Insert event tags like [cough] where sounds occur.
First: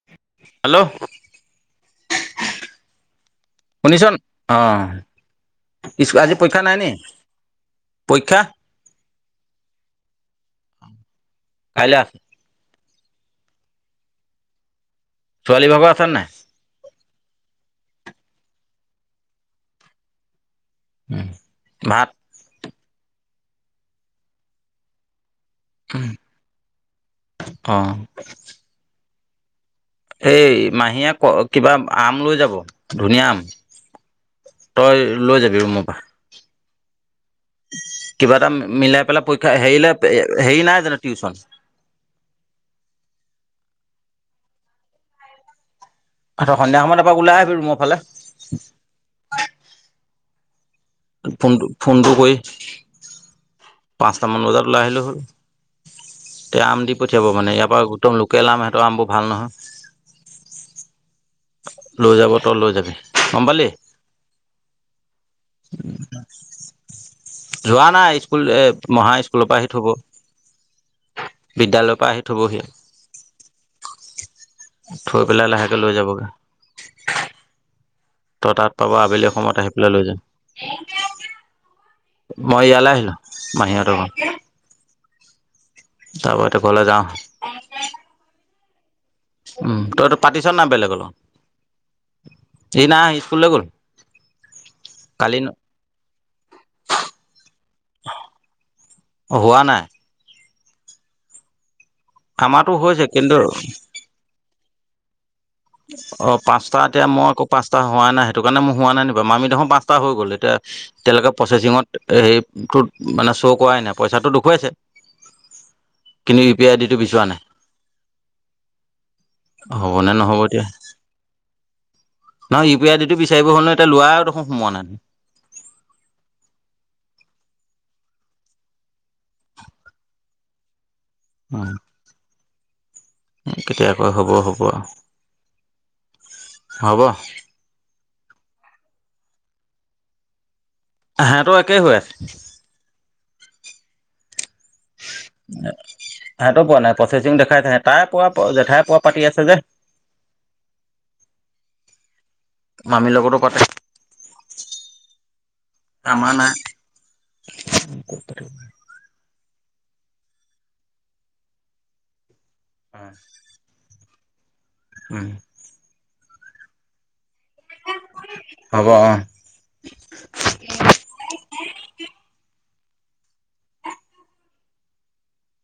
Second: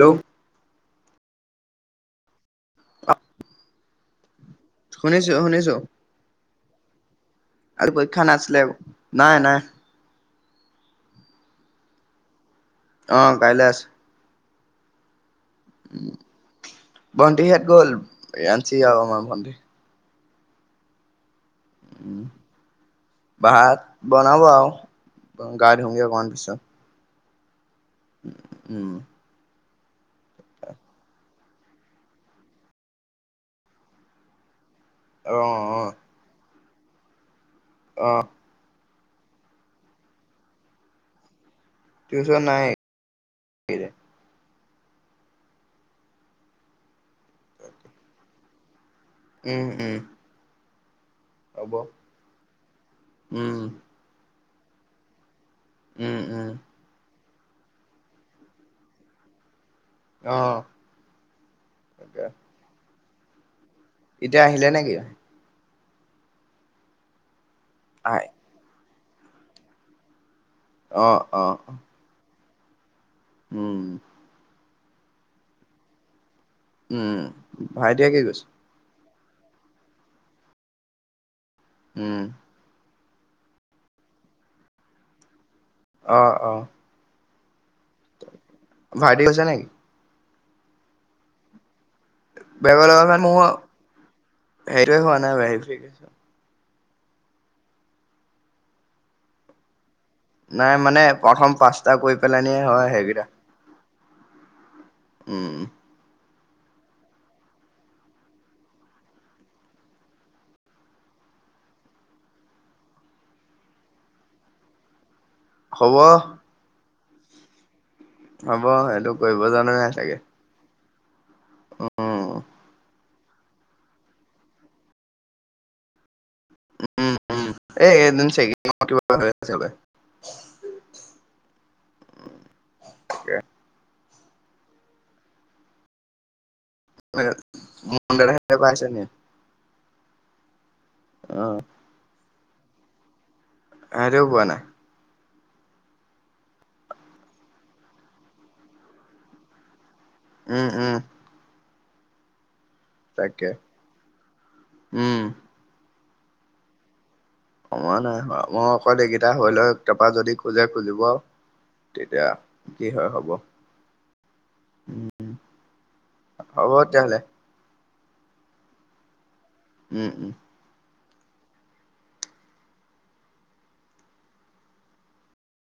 Hello hello. অ। Tuition অ', ইচকু আজি পৰীক্ষা নাই নি? আৰু পৰীক্ষা নাছিলে। নাই, নাই। কাইলে আহ অহ কাইলে আছে। ছোৱালী ভাগৰ আছে নে নাই? ভণ্টি হাত গ'ল, ৰিয়াঞ্চি আৰু আমাৰ ভণ্টি। উম। উম। ভাত বনাব আৰু। উ, গা ধুঙগে অকমান পিছত। অ'। উম এই মাহীয়ে ক কিবা আম লৈ যাব, ধুনীয়া আম। তই অ লৈ যাবি অ ৰুমৰ পৰা। অ কিবা এটা মিলাই পেলা পৰীক্ষা হেৰিলে, হেৰি নাই জানো টিউচন টউচন নাই। অচ্ছা, সন্ধিয়া সময়ত এপাক ওলাই আহিবি ৰুমৰ ফালে। উম, উম। ফোনটো, হ'ব ফোনটো কৰি, উম পাঁচটামান বজাত। ওলাই আহিলোঁ হৈ। উম, উম। পঠিয়াব মানে, ইয়াৰ পৰা একদম লোকেল আম, সিহঁতৰ আমবোৰ ভাল নহয়। অহ। লৈ যাব, তই লৈ যাবি। গম পালি? এতিয়া আহিলে নে কি? [inaudible] যোৱা আহ নাই স্কুল, এ মহা স্কুলৰ পৰা আহি থব। অ', অ'। বিদ্যালয়ৰ পৰা আহি থ'বহি উম। থৈ পেলাই লাহেকে লৈ যাবগে। উম, ভাইটিয়ে কি কৈছে? তাত পাব আবেলি সময়ত আহি পেলাই লৈ যাম। উম মই ইয়ালে আহিলো। মাহি হতৰ ঘ অ তাপা অ এতিয়া ঘলে যাওঁ। ভাইটি গৈছে নেকি? উম তইতো পাতিছ নাই বেলেগ ল বেগৰ লগা মানে মইও হেৰিটোৱেই হোৱা কালি নাই ভেৰিফিকেচন [inaudible] হোৱা নাই নাই মানে প্ৰথম পাঁচ আমাটো হৈছে কিন্তু উম'। অ', পাঁচটা এতিয়া, মই আকৌ পাঁচটা হোৱাই নাই সেইটো কাৰণে মই হোৱা নাই নি বাৰু, মামি দেখোন পাঁচটা হৈ গ'ল তেতিয়া এতিয়ালৈকে প্ৰচেচিঙত হেৰিটোত মানে শ্ব' কৰায়েই নাই, পইচাটো দেখুৱাইছে হ'ব কিন্তু ইউ পি আই দি টো বিচৰা নাই হ'ব সেইটো কৰিব জানে নাই হ'বনে চাগে নহ'ব এতিয়া উম নহয় ইউ পি আই দি টো বিচাৰিব হ'ল ন এতিয়া লৱা দেখোন সোমোৱা নাই উম উম', এই এদিন চেকিঙৰ কিবা হৈ আছে হ'বপাই। অ', কেতিয়া হ'ব', হব। হ'ব [unintelligible] পাইছে নে হেহটোৰো একে হৈ আছে। সেহেতেও পোৱা নাই এ সেহেঁতেও পোৱা নাই প্ৰচেচিং দেখাইছে হে, তাই পোৱা জেঠাই পোৱা পাতি আছে যে উম', উম। মামীৰ লগতো তাকে কথ উম আামা না সময় নাই হয় মই অকল এইকেইটা হৈ লৈ তাপা যদি খোজে খুজিব আও তেতিয়া কি হয় হ'ব। উম'। হ'ব তেতিয়াহলে। হ'ব অ'। উম', উম'।